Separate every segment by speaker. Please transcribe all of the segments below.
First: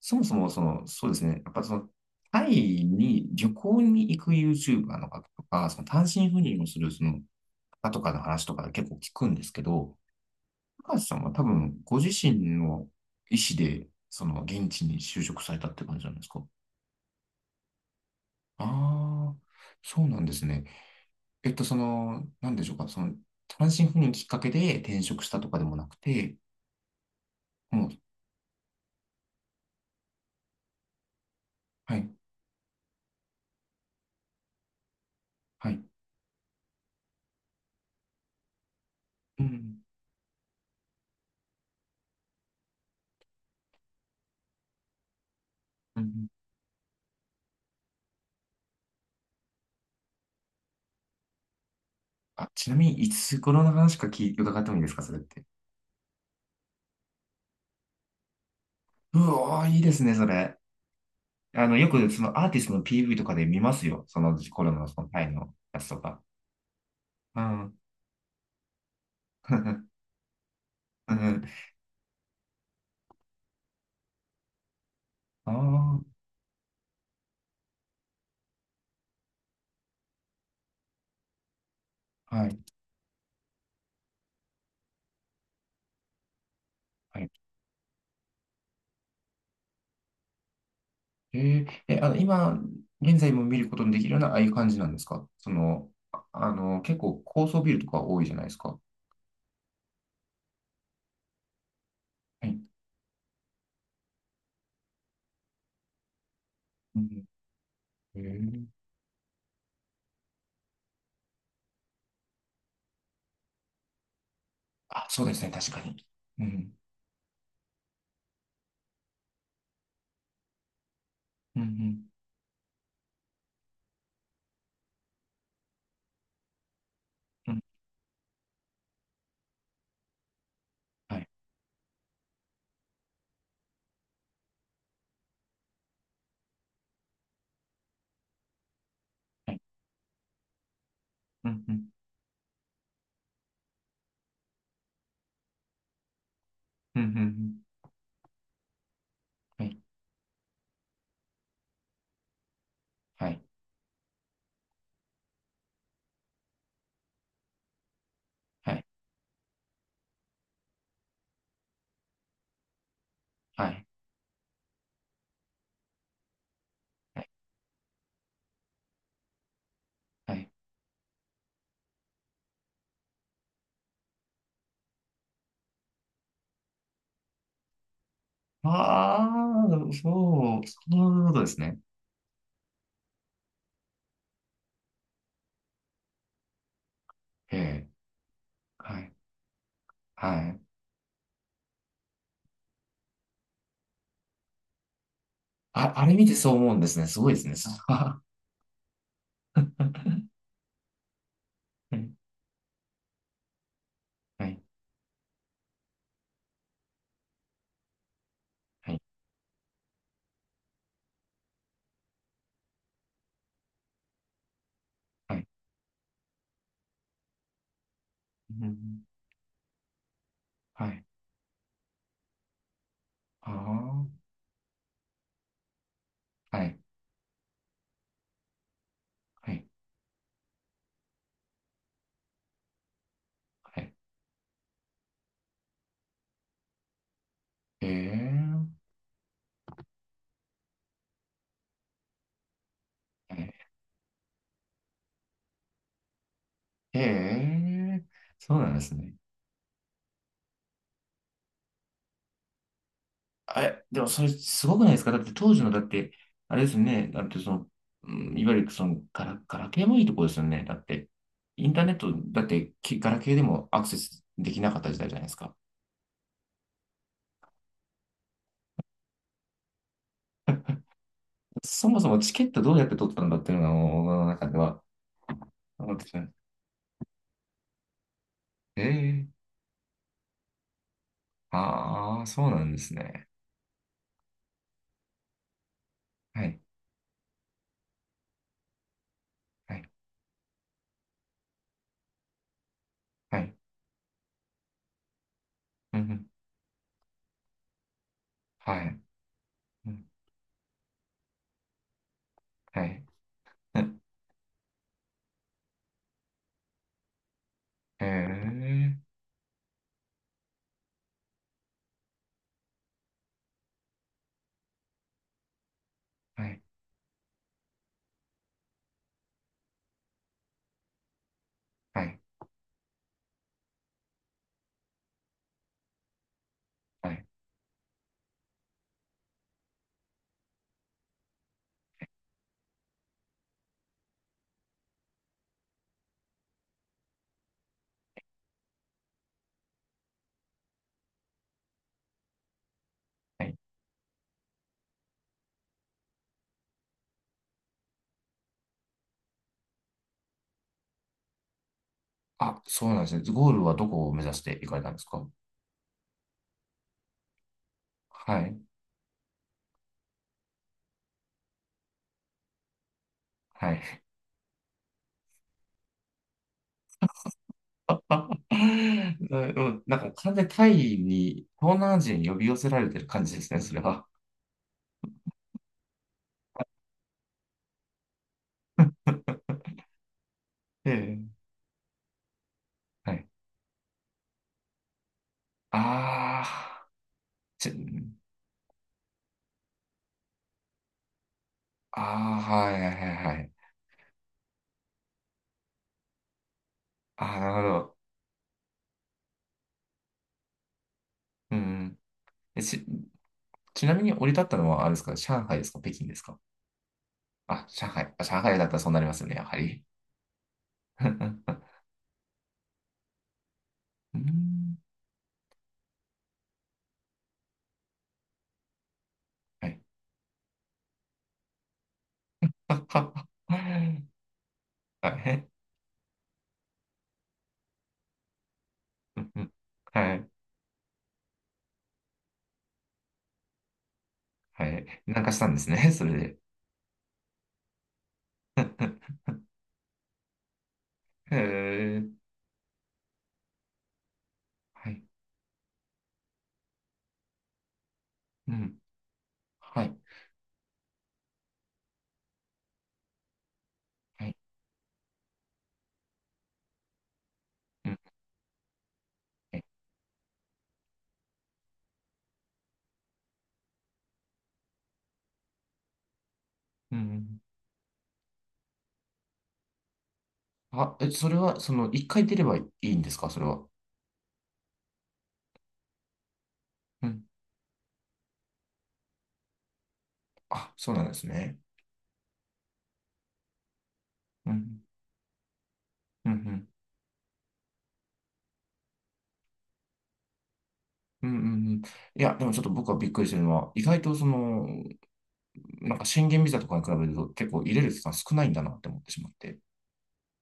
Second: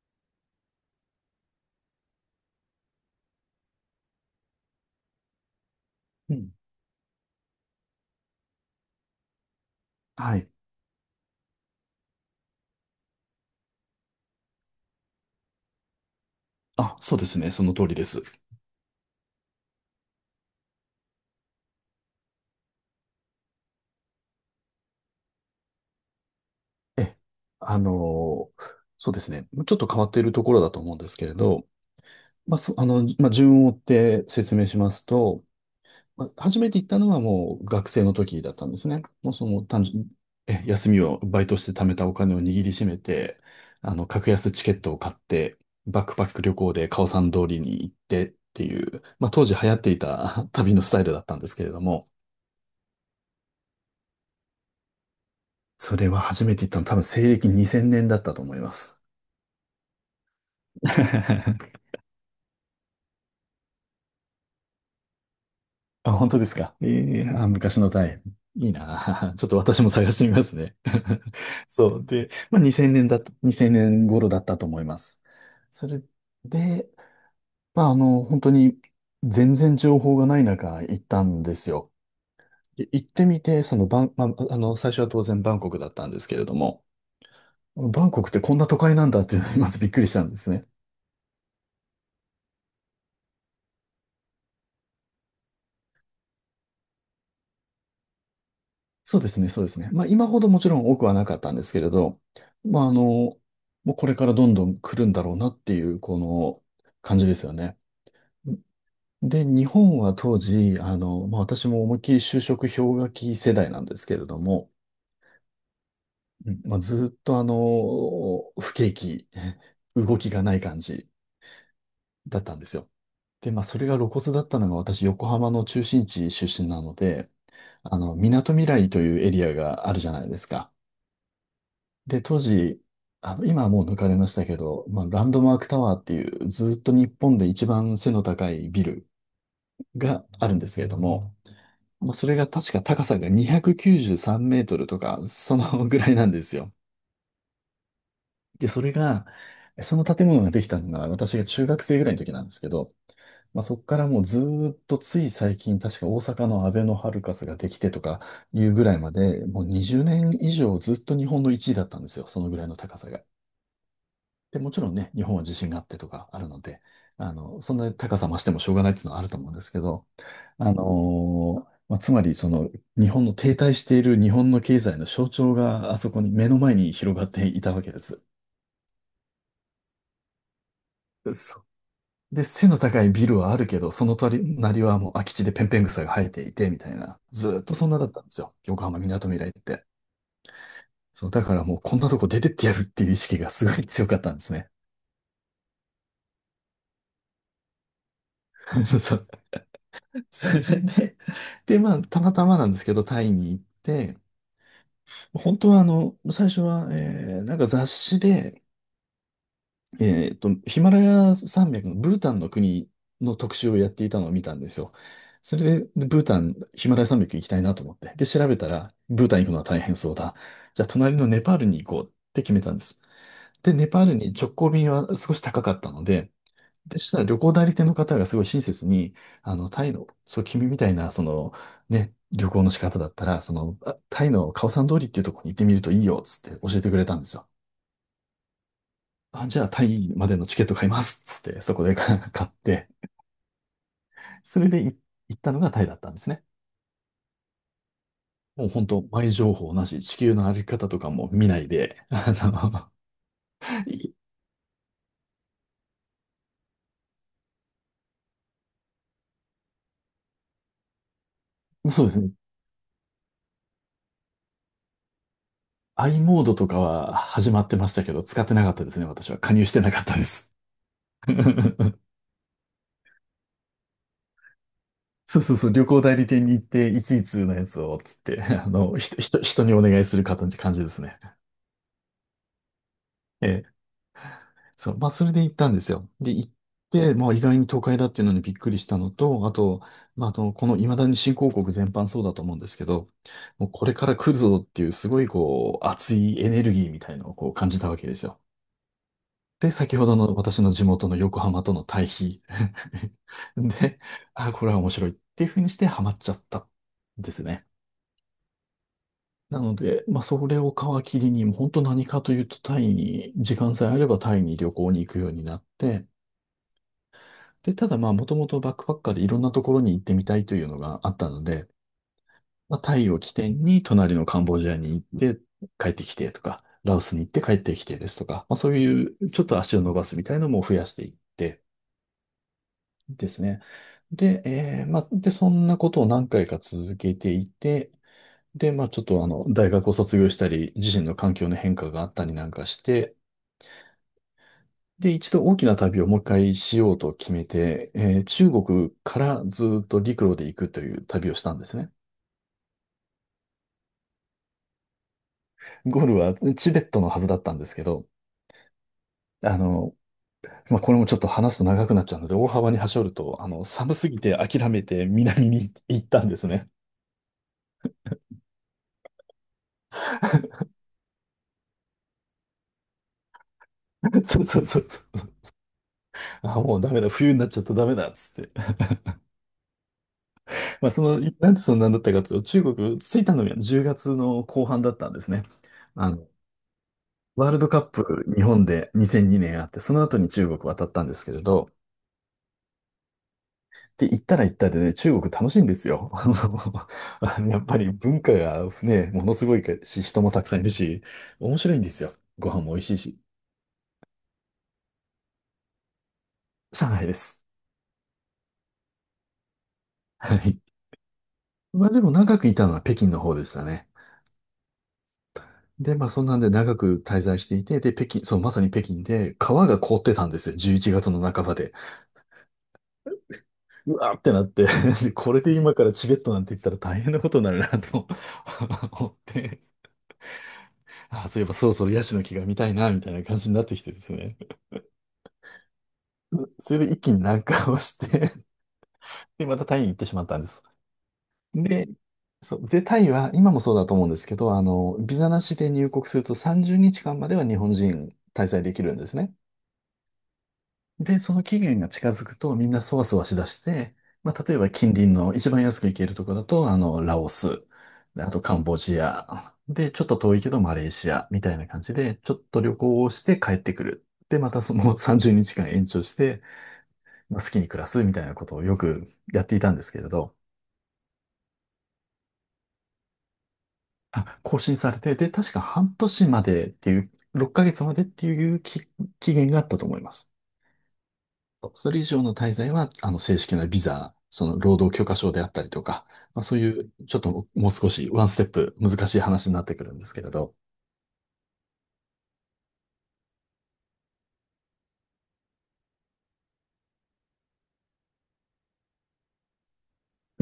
Speaker 1: そもそも、そうですね。やっぱその、タイに旅行に行く YouTuber の方とか、単身
Speaker 2: う
Speaker 1: 赴
Speaker 2: ん。
Speaker 1: 任をする方とかの話とか結構聞くんですけど、
Speaker 2: はい。
Speaker 1: 高橋さんは多分ご自身の意思で、現地に就職されたって感じなんですか？
Speaker 2: あ、そうですね。その通りです。
Speaker 1: ああ、そうなんですね。えっと、その、なんでしょうか、その、単身赴任きっかけで転職したとかでもなくて、
Speaker 2: え、あ
Speaker 1: もう、
Speaker 2: のーそうですね。ちょっと変わっているところだと思うんですけれど、
Speaker 1: はい、
Speaker 2: まあ、そ、あの、まあ、順を追って説明しますと、
Speaker 1: はい、
Speaker 2: まあ、初めて行ったのはもう学生の時だったんですね。もう
Speaker 1: う
Speaker 2: その
Speaker 1: ん、
Speaker 2: 単純、え、休みをバイトして貯めたお金を握りしめて、あの、格安チケットを買って、
Speaker 1: う
Speaker 2: バックパッ
Speaker 1: ん。
Speaker 2: ク旅行でカオさん通りに行ってっていう、まあ、当時流行っていた 旅のスタイルだったんですけれども、
Speaker 1: あ、ちなみに、いつ頃の話か伺ってもいいですか、それって。
Speaker 2: それは初めて行ったの多分西暦2000年だったと思います。
Speaker 1: うおー、いいですね、それ。あの、よ くそのアーティストの PV とかで見ますよ。そのコロナのタイのやつと
Speaker 2: あ、
Speaker 1: か。
Speaker 2: 本当ですか。
Speaker 1: うん。
Speaker 2: 昔のタイ。いいなあ。ちょっと私も 探してみますね。
Speaker 1: うん。
Speaker 2: そう。で、まあ、2000年頃だったと思います。
Speaker 1: あ
Speaker 2: それで、まあ、本当に全然情報がない中行ったんですよ。
Speaker 1: あ、はい。
Speaker 2: で、行ってみて、そのバン、まあ、あの、最初は当然バンコクだったんですけれども、
Speaker 1: はい。
Speaker 2: バンコクってこんな都会なんだっていうのにまずびっくりしたんですね。
Speaker 1: えー、え、今、現在も見ることのできるような、ああいう感じなんですか？結構高層ビルとか多いじゃないですか。
Speaker 2: そうですね、そうですね。まあ、今ほどもちろん多くはなかったんですけれど、
Speaker 1: はい。
Speaker 2: まあ、もうこれからどんどん来るんだろうなっていう、この
Speaker 1: う
Speaker 2: 感
Speaker 1: ん。
Speaker 2: じですよね。
Speaker 1: えー、
Speaker 2: で、日本は当時、私も思いっきり就職氷河期世代なんですけれども、
Speaker 1: あ、そうですね、確かに。う
Speaker 2: うん
Speaker 1: ん。
Speaker 2: まあ、ずーっと不景気、動きがない感じ
Speaker 1: うん。
Speaker 2: だったんですよ。で、まあ、それが露骨だったのが私、横浜の中心地出身なので、
Speaker 1: うん。
Speaker 2: あの、みなとみらいというエリアがあるじゃないですか。
Speaker 1: はい。
Speaker 2: で、当時、あの、今はもう抜かれましたけど、まあ、ランドマークタワーっていう、ずっと日本で一番背の高いビル
Speaker 1: はい。
Speaker 2: があるんですけれども、
Speaker 1: うん。うん。
Speaker 2: もうそれが確か高さが293メートルとか、そのぐらいなんですよ。
Speaker 1: うん。うん。
Speaker 2: で、それが、
Speaker 1: はい。
Speaker 2: その建物ができたのが私が中学生ぐらいの時なんですけど、
Speaker 1: はい。
Speaker 2: まあ、そこからもうずーっとつい最近、確か大阪のアベノハルカスができてとかい
Speaker 1: は
Speaker 2: うぐ
Speaker 1: い。
Speaker 2: らいまで、もう20年以上ずっと日本の一位だったんですよ、そのぐらいの高さが。
Speaker 1: はい。
Speaker 2: で、もちろんね、日本は地震があってとかあるので、
Speaker 1: はい。
Speaker 2: あの、そんなに高さ増してもしょうがないっていうのはあると思うんですけど、
Speaker 1: はい。
Speaker 2: あのまあ、つまり日本の停滞している日本の経済の象徴があそこに目の前に広がっていたわけです。
Speaker 1: ああ、そう、そういうことです
Speaker 2: そ
Speaker 1: ね。
Speaker 2: う。で、背の高いビルはあるけど、その隣はもう空き地でペンペン草が生えていて、みたいな。ず
Speaker 1: え
Speaker 2: ーっとそ
Speaker 1: え、
Speaker 2: んなだったんですよ、横浜
Speaker 1: は
Speaker 2: み
Speaker 1: い、
Speaker 2: なとみらいって。
Speaker 1: はい。
Speaker 2: そう、だからもうこんなとこ出てってやるっていう意識がすごい強かったんですね。
Speaker 1: あ、あれ見てそう思うんですね。すごいですね、それは。
Speaker 2: そう。 それで、で、ま
Speaker 1: は
Speaker 2: あ、
Speaker 1: い、
Speaker 2: たまたまなんですけど、タイに行って、
Speaker 1: はい、
Speaker 2: 本当は最初は、なんか雑誌で、
Speaker 1: はい、
Speaker 2: ヒマラヤ山脈のブータンの国の特集をやっていたのを見たんですよ。
Speaker 1: はい。
Speaker 2: それで、ブータン、ヒマラヤ山脈行きたいなと思って。で、調べ
Speaker 1: う
Speaker 2: たら、
Speaker 1: ん、
Speaker 2: ブータン行くのは大変そうだ。じゃあ、
Speaker 1: はい、
Speaker 2: 隣のネパールに行こうって決めたんです。
Speaker 1: あ
Speaker 2: で、ネパ
Speaker 1: あ、
Speaker 2: ールに直行便は少し高かったので、
Speaker 1: はい、
Speaker 2: でしたら旅行代理店の方がすごい親切に、
Speaker 1: はい、
Speaker 2: タイの、君みたいな、旅行の仕方だったら、
Speaker 1: はい。
Speaker 2: タイのカオサン通りっていうところに行ってみるといいよ、つって教えてくれたんですよ。
Speaker 1: ええ、
Speaker 2: あ、じゃあタイまでのチケット買います、つって、そこで 買って、
Speaker 1: はい。
Speaker 2: それで行ったのがタイだったんですね。
Speaker 1: ええ、そう
Speaker 2: もう
Speaker 1: なんで
Speaker 2: 本
Speaker 1: す
Speaker 2: 当、
Speaker 1: ね。
Speaker 2: 前情報なし、地球の歩き方とかも見ないで、あ
Speaker 1: あれ、
Speaker 2: の、
Speaker 1: でも
Speaker 2: い
Speaker 1: それすごくないですか？だって当時の、だって、あれですよね。だってその、うん、いわゆるガラケーもいいとこですよね。だって、インターネッ
Speaker 2: そう
Speaker 1: ト、
Speaker 2: ですね。
Speaker 1: だってガラケーでもアクセスできなかった時代じゃないですか。
Speaker 2: i モードとかは始まってましたけど、使ってなかったですね、私は。加入してなかったです。
Speaker 1: そも そもチケットどうやって取ったんだっていうのが、もう僕の中では
Speaker 2: そう、旅
Speaker 1: 思っ
Speaker 2: 行
Speaker 1: てし
Speaker 2: 代
Speaker 1: ま
Speaker 2: 理
Speaker 1: う。
Speaker 2: 店に行って、いついつのやつを、つって、あ
Speaker 1: え
Speaker 2: の、ひと、
Speaker 1: え、
Speaker 2: ひと、人にお願いするかという感じですね。
Speaker 1: ああー、そうなんですね。
Speaker 2: ええ、そう、まあ、それで行ったんですよ。で、
Speaker 1: は
Speaker 2: 行っ
Speaker 1: い、
Speaker 2: て、まあ、意外に都会だっていうのにびっくりしたのと、あ
Speaker 1: は
Speaker 2: と、
Speaker 1: い、
Speaker 2: まあ、この未だに新興国全般そうだと思うんですけど、
Speaker 1: はい、
Speaker 2: もうこれから来るぞっていう、すごい、こう、
Speaker 1: うん、う
Speaker 2: 熱
Speaker 1: ん、
Speaker 2: いエネルギーみたいのをこう感じたわけですよ。
Speaker 1: はい、
Speaker 2: で、
Speaker 1: う
Speaker 2: 先
Speaker 1: ん、
Speaker 2: ほどの私の地元の横浜との対比。
Speaker 1: はい、う
Speaker 2: で、
Speaker 1: ん、
Speaker 2: あ、これは面白いっていうふうにしてハマっちゃったんですね。
Speaker 1: ええ、
Speaker 2: なので、まあ、それを皮切りに、もう本当何かというと、タイに、時間さえあればタイに旅行に行くようになって、
Speaker 1: はい、
Speaker 2: で、ただまあ、もともとバックパッカーでいろんなところに行ってみたいというのがあったので、
Speaker 1: はい、
Speaker 2: まあ、タイを起点に、隣のカンボジアに行って帰ってきてとか、ラオ
Speaker 1: は
Speaker 2: スに
Speaker 1: い、
Speaker 2: 行って帰ってきてですとか、まあ、そういう、ちょっと足を伸ばすみたいなのも増やしていってですね。で、まあ、そんなことを何回か続けていて、で、まあちょっと大学を卒業したり、自身の環境の変化があったりなんかして、
Speaker 1: はい。
Speaker 2: で、一度大きな旅をもう一回しようと決めて、中国からずっと陸路で行くという旅をしたんですね。
Speaker 1: あ、そうなんですね。ゴールはどこを目指していかれたんですか？
Speaker 2: ゴールはチベットのはずだったんですけど、
Speaker 1: はい。
Speaker 2: あの、まあこれもちょっと話すと長くなっちゃうので、大幅に端折ると、あの、
Speaker 1: はい。
Speaker 2: 寒すぎて諦めて南に行ったんですね。
Speaker 1: な、うん、なんか完全にタイに、東南アジアに呼び寄せられてる感じですね、それは。
Speaker 2: そうそうそうそう。あ、もうダメだ、冬になっちゃったダメだ、っつって。ま
Speaker 1: え
Speaker 2: あ、その、
Speaker 1: え。
Speaker 2: なんでそんなんだったかというと、中国
Speaker 1: は
Speaker 2: 着い
Speaker 1: い。
Speaker 2: たのが10月の後半だったんですね。あの、
Speaker 1: ああ、
Speaker 2: ワールド
Speaker 1: ち、
Speaker 2: カップ日本で2002年あって、その後に中国渡ったんですけれど、
Speaker 1: ああ、はいはいはいはい。
Speaker 2: で、行ったら行ったでね、中国楽しいんですよ。あの、
Speaker 1: ああ、
Speaker 2: あのや
Speaker 1: な
Speaker 2: っ
Speaker 1: るほ
Speaker 2: ぱり
Speaker 1: ど。
Speaker 2: 文化がね、ものすごいし、人もたくさんいるし、
Speaker 1: う
Speaker 2: 面白いんで
Speaker 1: ん。
Speaker 2: すよ。ご
Speaker 1: え、
Speaker 2: 飯も美味
Speaker 1: ち、
Speaker 2: しいし、
Speaker 1: ちなみに降り立ったのは、あれですか、上海ですか、北京ですか？
Speaker 2: 上海です。
Speaker 1: あ、上海。あ、上海だったらそうなりますよね、やはり。
Speaker 2: はい。まあでも長くいたのは北京の方でしたね。
Speaker 1: うん。
Speaker 2: で、まあそんなんで長く滞在していて、で、北京、そう、まさに北京で、川
Speaker 1: は
Speaker 2: が
Speaker 1: い。
Speaker 2: 凍ってたんですよ。11月の半ばで。うわーってなって
Speaker 1: は
Speaker 2: でこれ
Speaker 1: い。
Speaker 2: で今からチベットなんて言ったら大変なことになるなと 思っ
Speaker 1: うんうん、
Speaker 2: て、
Speaker 1: はい。
Speaker 2: あー、そういえばそろそろヤシの木が見たいな、みたいな感じになってきてですね。
Speaker 1: はい。なんかしたんですね、それで。
Speaker 2: それで一気に南下をして で、またタイに行ってしまったんです。
Speaker 1: へ
Speaker 2: で、
Speaker 1: え。
Speaker 2: タイは、今もそうだと思うんですけど、あ
Speaker 1: は
Speaker 2: の、
Speaker 1: い、
Speaker 2: ビザなしで入国すると30日間までは日本人滞
Speaker 1: う
Speaker 2: 在で
Speaker 1: ん。
Speaker 2: きるんですね。
Speaker 1: はい。
Speaker 2: で、その期限が近づくとみんなそわそわしだして、
Speaker 1: は
Speaker 2: ま
Speaker 1: い。
Speaker 2: あ、例えば近隣の一番安く行けるところだと、ラオス、
Speaker 1: うん。
Speaker 2: であとカンボジア、
Speaker 1: え、
Speaker 2: で、ちょっと遠いけどマレーシアみたいな感じで、ちょっと旅行をして帰ってくる。で、またその 30日間延長して、
Speaker 1: う
Speaker 2: ま
Speaker 1: ん。
Speaker 2: あ、好きに暮らすみたいなことをよくやっていたんですけれど、
Speaker 1: あ、え、それは、一回出ればいいんですか、それは？
Speaker 2: あ、更新されて、で、確か半年までってい
Speaker 1: う
Speaker 2: う、
Speaker 1: ん。
Speaker 2: 6ヶ月までっていう期限があったと思います。
Speaker 1: あ、そうなんですね。
Speaker 2: そう、それ以上の滞在は、正式なビザ、そ
Speaker 1: う
Speaker 2: の、労
Speaker 1: ん。
Speaker 2: 働許可証であったりとか、
Speaker 1: うんう
Speaker 2: まあ、そう
Speaker 1: ん。
Speaker 2: いう、ちょっともう少し、ワンステップ難しい話になってくるんですけれど。
Speaker 1: うんうんうん。いや、でもちょっと僕はびっくりしてるのは、意外となんか宣言ビザとかに比べると結構入れる期間少ないんだなって思ってしまって。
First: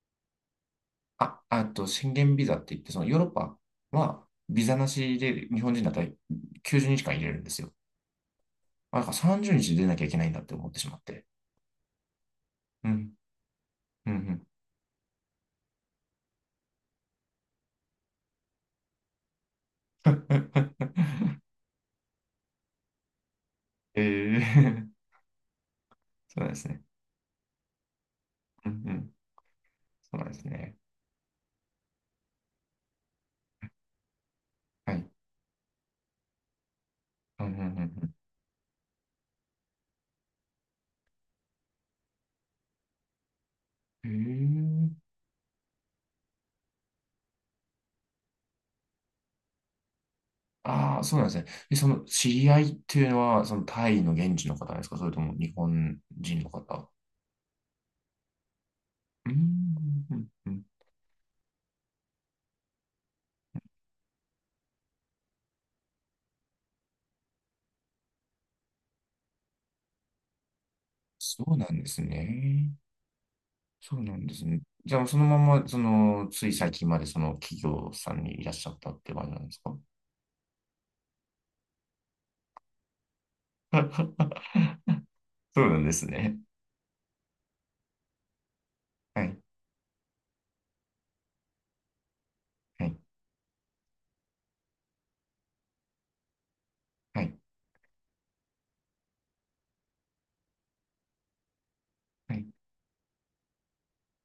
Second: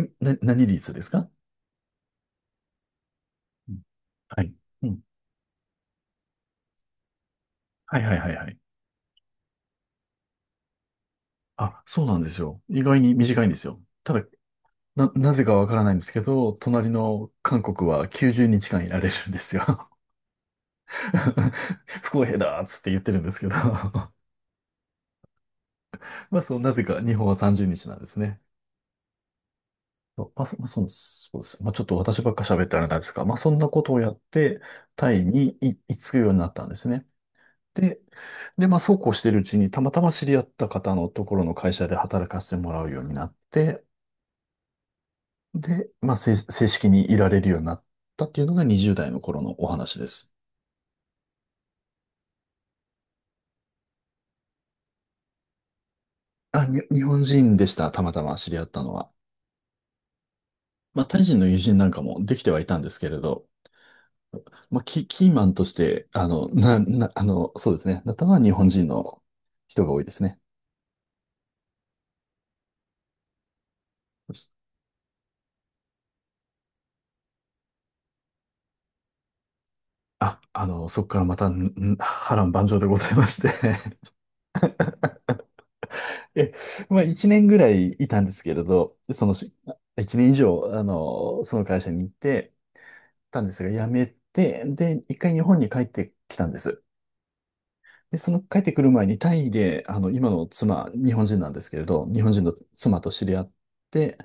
Speaker 2: 何率ですか？
Speaker 1: あ、あと宣言ビザって言って、そのヨーロッパ
Speaker 2: うん、
Speaker 1: は
Speaker 2: はい。
Speaker 1: ビザ
Speaker 2: う
Speaker 1: な
Speaker 2: ん、
Speaker 1: しで日本人だったら90日間入れるんですよ。
Speaker 2: はいはいはいはい。
Speaker 1: あ、だから30日出なきゃいけないんだって思ってしまって。
Speaker 2: あ、そうなんですよ。意
Speaker 1: う
Speaker 2: 外
Speaker 1: ん、
Speaker 2: に短いんですよ。
Speaker 1: うん、
Speaker 2: た
Speaker 1: う
Speaker 2: だ、
Speaker 1: ん。
Speaker 2: なぜかわからないんですけど、隣の韓国は90日間いられるんですよ。不公平だーっつって言ってるんですけど。
Speaker 1: ええ、
Speaker 2: ま
Speaker 1: そう
Speaker 2: あ
Speaker 1: なんで
Speaker 2: そう、
Speaker 1: す
Speaker 2: な
Speaker 1: ね。
Speaker 2: ぜか日本は30日なんですね。
Speaker 1: うんうん。そうな
Speaker 2: そ
Speaker 1: ん
Speaker 2: う
Speaker 1: で
Speaker 2: ま
Speaker 1: す
Speaker 2: あ、まあ
Speaker 1: ね。
Speaker 2: そうそうです。まあ、ちょっと私ばっか喋ったらあれなんですが、まあ、そんなことをやって、
Speaker 1: はい。
Speaker 2: タイに行き着くようになったんですね。
Speaker 1: うんう
Speaker 2: で、
Speaker 1: ん
Speaker 2: で、まあ、そうこうしてるうちに、たまたま知り合った方のところの会社で働かせてもらうようになって、
Speaker 1: うんうん。ええ、
Speaker 2: で、まあ、正式にいられるようになったっていうのが20代の頃のお話です。
Speaker 1: ああ、そうなんですね。え、その知り合いっていうのは、そのタイの現地の方ですか？それとも日本人の方？
Speaker 2: 日本人でした、たまたま知り合ったのは。
Speaker 1: うーん、うんうん、
Speaker 2: まあ、タイ人の友人なんかもできてはいたんですけれど、まあ、キーマンとして、あの、な、な、あの、そうですね、なったのは日本人の人が多いですね。
Speaker 1: そうなんですね。そうなんですね。じゃあ、そのまま、つい最近までその企業さんにいらっしゃったって感じなんですか？
Speaker 2: そこからまた、波乱万丈でございまして。
Speaker 1: そうなんです ね。
Speaker 2: え、まあ、一年ぐらいいたんですけれど、
Speaker 1: は
Speaker 2: その
Speaker 1: い、
Speaker 2: し、一年以上、その会社に行って
Speaker 1: はい、
Speaker 2: たんですが、辞めて、で、一回日本に帰ってきたんです。
Speaker 1: はい、
Speaker 2: で、その帰ってくる前にタイで、今の妻、日本人なんですけれど、日本
Speaker 1: は
Speaker 2: 人
Speaker 1: い、
Speaker 2: の妻と知り合って、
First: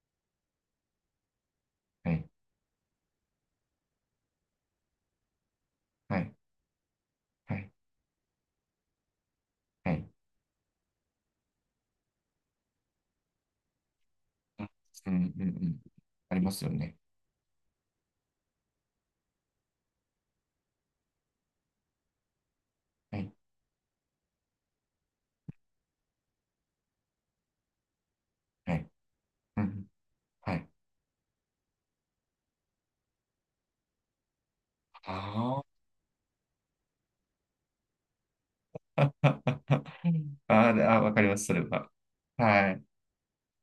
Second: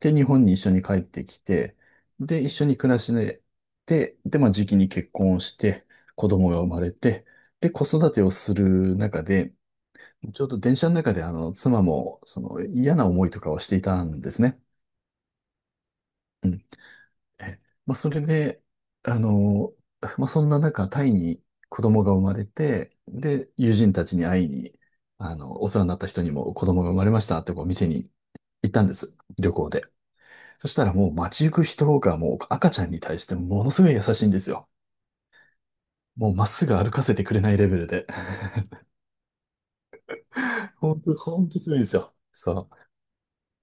Speaker 2: で、日本に一緒に帰ってきて、
Speaker 1: はい、
Speaker 2: で、一緒に暮らしで、で、まあ、時期に結婚をして、
Speaker 1: は
Speaker 2: 子
Speaker 1: い、
Speaker 2: 供が生まれて、
Speaker 1: はい。
Speaker 2: で、子育てをする中で、
Speaker 1: はい、
Speaker 2: ちょうど電車の中で、妻も、その、嫌な思いとかをしていたんですね。
Speaker 1: うん、うん、うん。ありますよね。
Speaker 2: え、まあ、それで、あの、まあ、そんな中、タイに子供が生まれて、
Speaker 1: はい、
Speaker 2: で、友人たちに会いに、お世話になった人にも子供が生まれましたってこう店に行っ
Speaker 1: は
Speaker 2: たん
Speaker 1: い、
Speaker 2: です。旅
Speaker 1: う
Speaker 2: 行で。
Speaker 1: ん、はい。
Speaker 2: そしたらもう街行く人がもう赤ちゃんに対してものすごい優しいんですよ。
Speaker 1: ああ。
Speaker 2: もうまっすぐ歩かせてくれないレベルで。
Speaker 1: うん、あー、 で、あ、
Speaker 2: 本
Speaker 1: わ
Speaker 2: 当、
Speaker 1: かります、
Speaker 2: 本
Speaker 1: そ
Speaker 2: 当
Speaker 1: れ
Speaker 2: すごいんで
Speaker 1: は。
Speaker 2: すよ。そ
Speaker 1: は
Speaker 2: う。
Speaker 1: い。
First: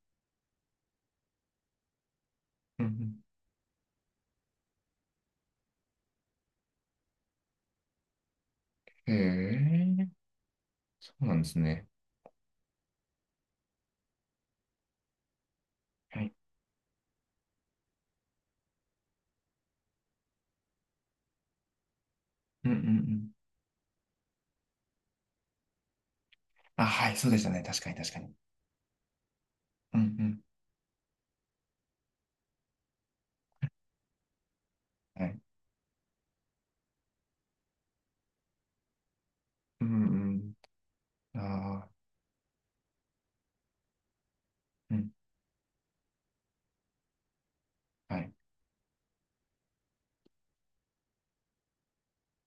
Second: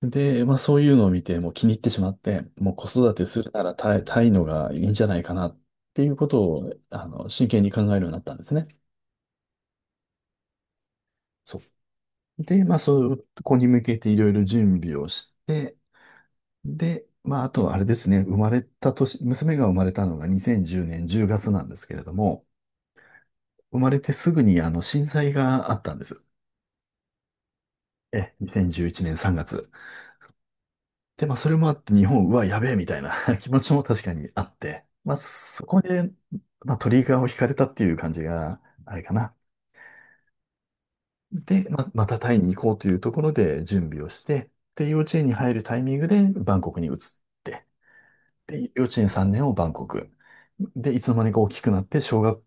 Speaker 2: で、まあそういうのを見て、もう気に入ってしまって、もう
Speaker 1: うん
Speaker 2: 子
Speaker 1: う
Speaker 2: 育
Speaker 1: ん、
Speaker 2: てするならタイ、タイのがいいんじゃないかなっていうことを、真剣に考えるようになったんですね。
Speaker 1: へえ、そうなんです
Speaker 2: そ
Speaker 1: ね。
Speaker 2: う。で、まあそこに向けていろいろ準備をして、
Speaker 1: はい。
Speaker 2: で、まああとはあれですね、生まれた年、娘が生まれたのが2010年10月なんですけれども、
Speaker 1: うんうんうん。
Speaker 2: 生まれてすぐにあの震災があったんです。
Speaker 1: あ、はい、そうでしたね。確かに、確かに。
Speaker 2: え、2011年3月。
Speaker 1: うんうん。
Speaker 2: で、まあ、それもあって、日本、うわ、やべえ、みたいな 気持ちも確かにあって、まあ、
Speaker 1: はい。
Speaker 2: そこで、まあ、トリガーを引かれたっていう感じが、あれかな。
Speaker 1: うんうん。
Speaker 2: で、ま
Speaker 1: ああ、
Speaker 2: あ、またタイに行こうというところで準備をして、で、
Speaker 1: う
Speaker 2: 幼
Speaker 1: ん。
Speaker 2: 稚園に入るタイミングでバンコクに移って、
Speaker 1: はい。
Speaker 2: で、幼稚園3年をバンコク。で、いつの間にか大きくなって、小学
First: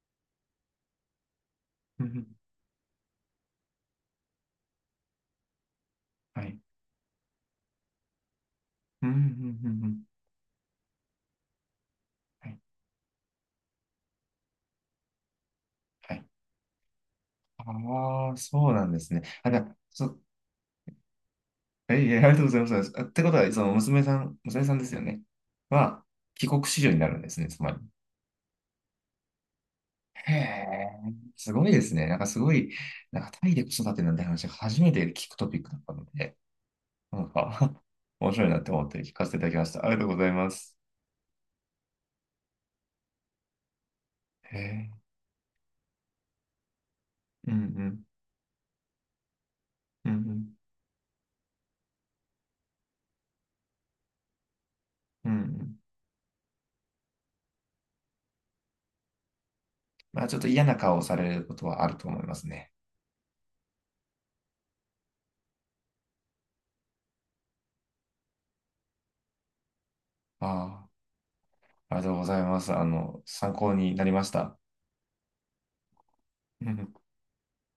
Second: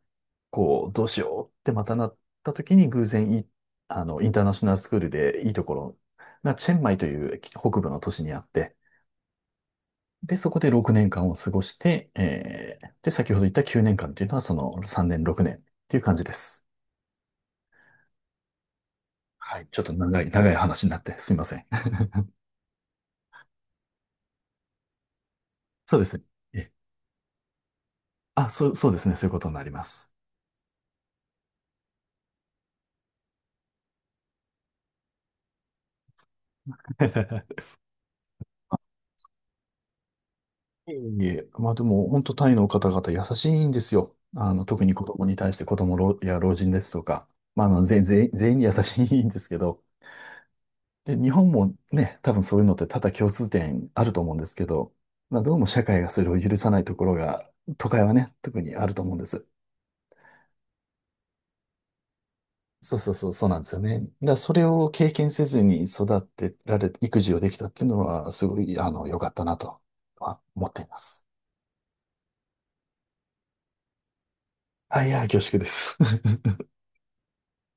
Speaker 2: 校どうしようってまた
Speaker 1: うん
Speaker 2: な
Speaker 1: う
Speaker 2: っ
Speaker 1: ん。
Speaker 2: た時に偶然い、あの、インターナショナルスクールでいいところ
Speaker 1: は
Speaker 2: が
Speaker 1: い。
Speaker 2: チェンマイという北部の都市にあって、
Speaker 1: うんうんうんうん。
Speaker 2: で、そこで6年間を過ごして、
Speaker 1: はい。
Speaker 2: えー、で、先ほど言った9年間っていうのはその3年、6年っていう
Speaker 1: は
Speaker 2: 感じ
Speaker 1: い。
Speaker 2: です。
Speaker 1: ああ、そうなんですね。
Speaker 2: はい。ちょっと長い、長い話になってすみません。
Speaker 1: えいえ、ありがとうございます。あってことは、娘さんですよね。
Speaker 2: そう
Speaker 1: は、
Speaker 2: ですね。
Speaker 1: 帰国
Speaker 2: え
Speaker 1: 子女になるんですね、つまり。
Speaker 2: あ、そうですね。そういうことになります。
Speaker 1: へえ、すごいですね。なんかすごい、なんかタイで子育てなんて話、初めて聞くトピックだったので、なん か 面白いなって思って聞かせていただきました。ありがとうございます。
Speaker 2: いえいえ、まあでも、本当タイの方々優しいんですよ。
Speaker 1: へ
Speaker 2: 特
Speaker 1: え、
Speaker 2: に子供に対して子供老や老人ですとか、
Speaker 1: うんうん、
Speaker 2: 全員に優しいんですけど、
Speaker 1: うん
Speaker 2: で、日本もね、多分そういうのって多々共通点あると思うんですけど、
Speaker 1: うん、うん
Speaker 2: まあ
Speaker 1: う
Speaker 2: どうも
Speaker 1: ん。
Speaker 2: 社会がそれを許さないところが、都会はね、特にあると思うんです。
Speaker 1: まあちょっと嫌な顔をされることはあると思いますね。
Speaker 2: そうそうそう、そうなんですよね。だからそれを経験せずに育てられ、育児をできたっていうのは、すごい、良かったなとは思ってい
Speaker 1: あ
Speaker 2: ます。
Speaker 1: あ、ありがとうございます。あの、参考になりました。
Speaker 2: あい、いや、恐縮です。
Speaker 1: うんうん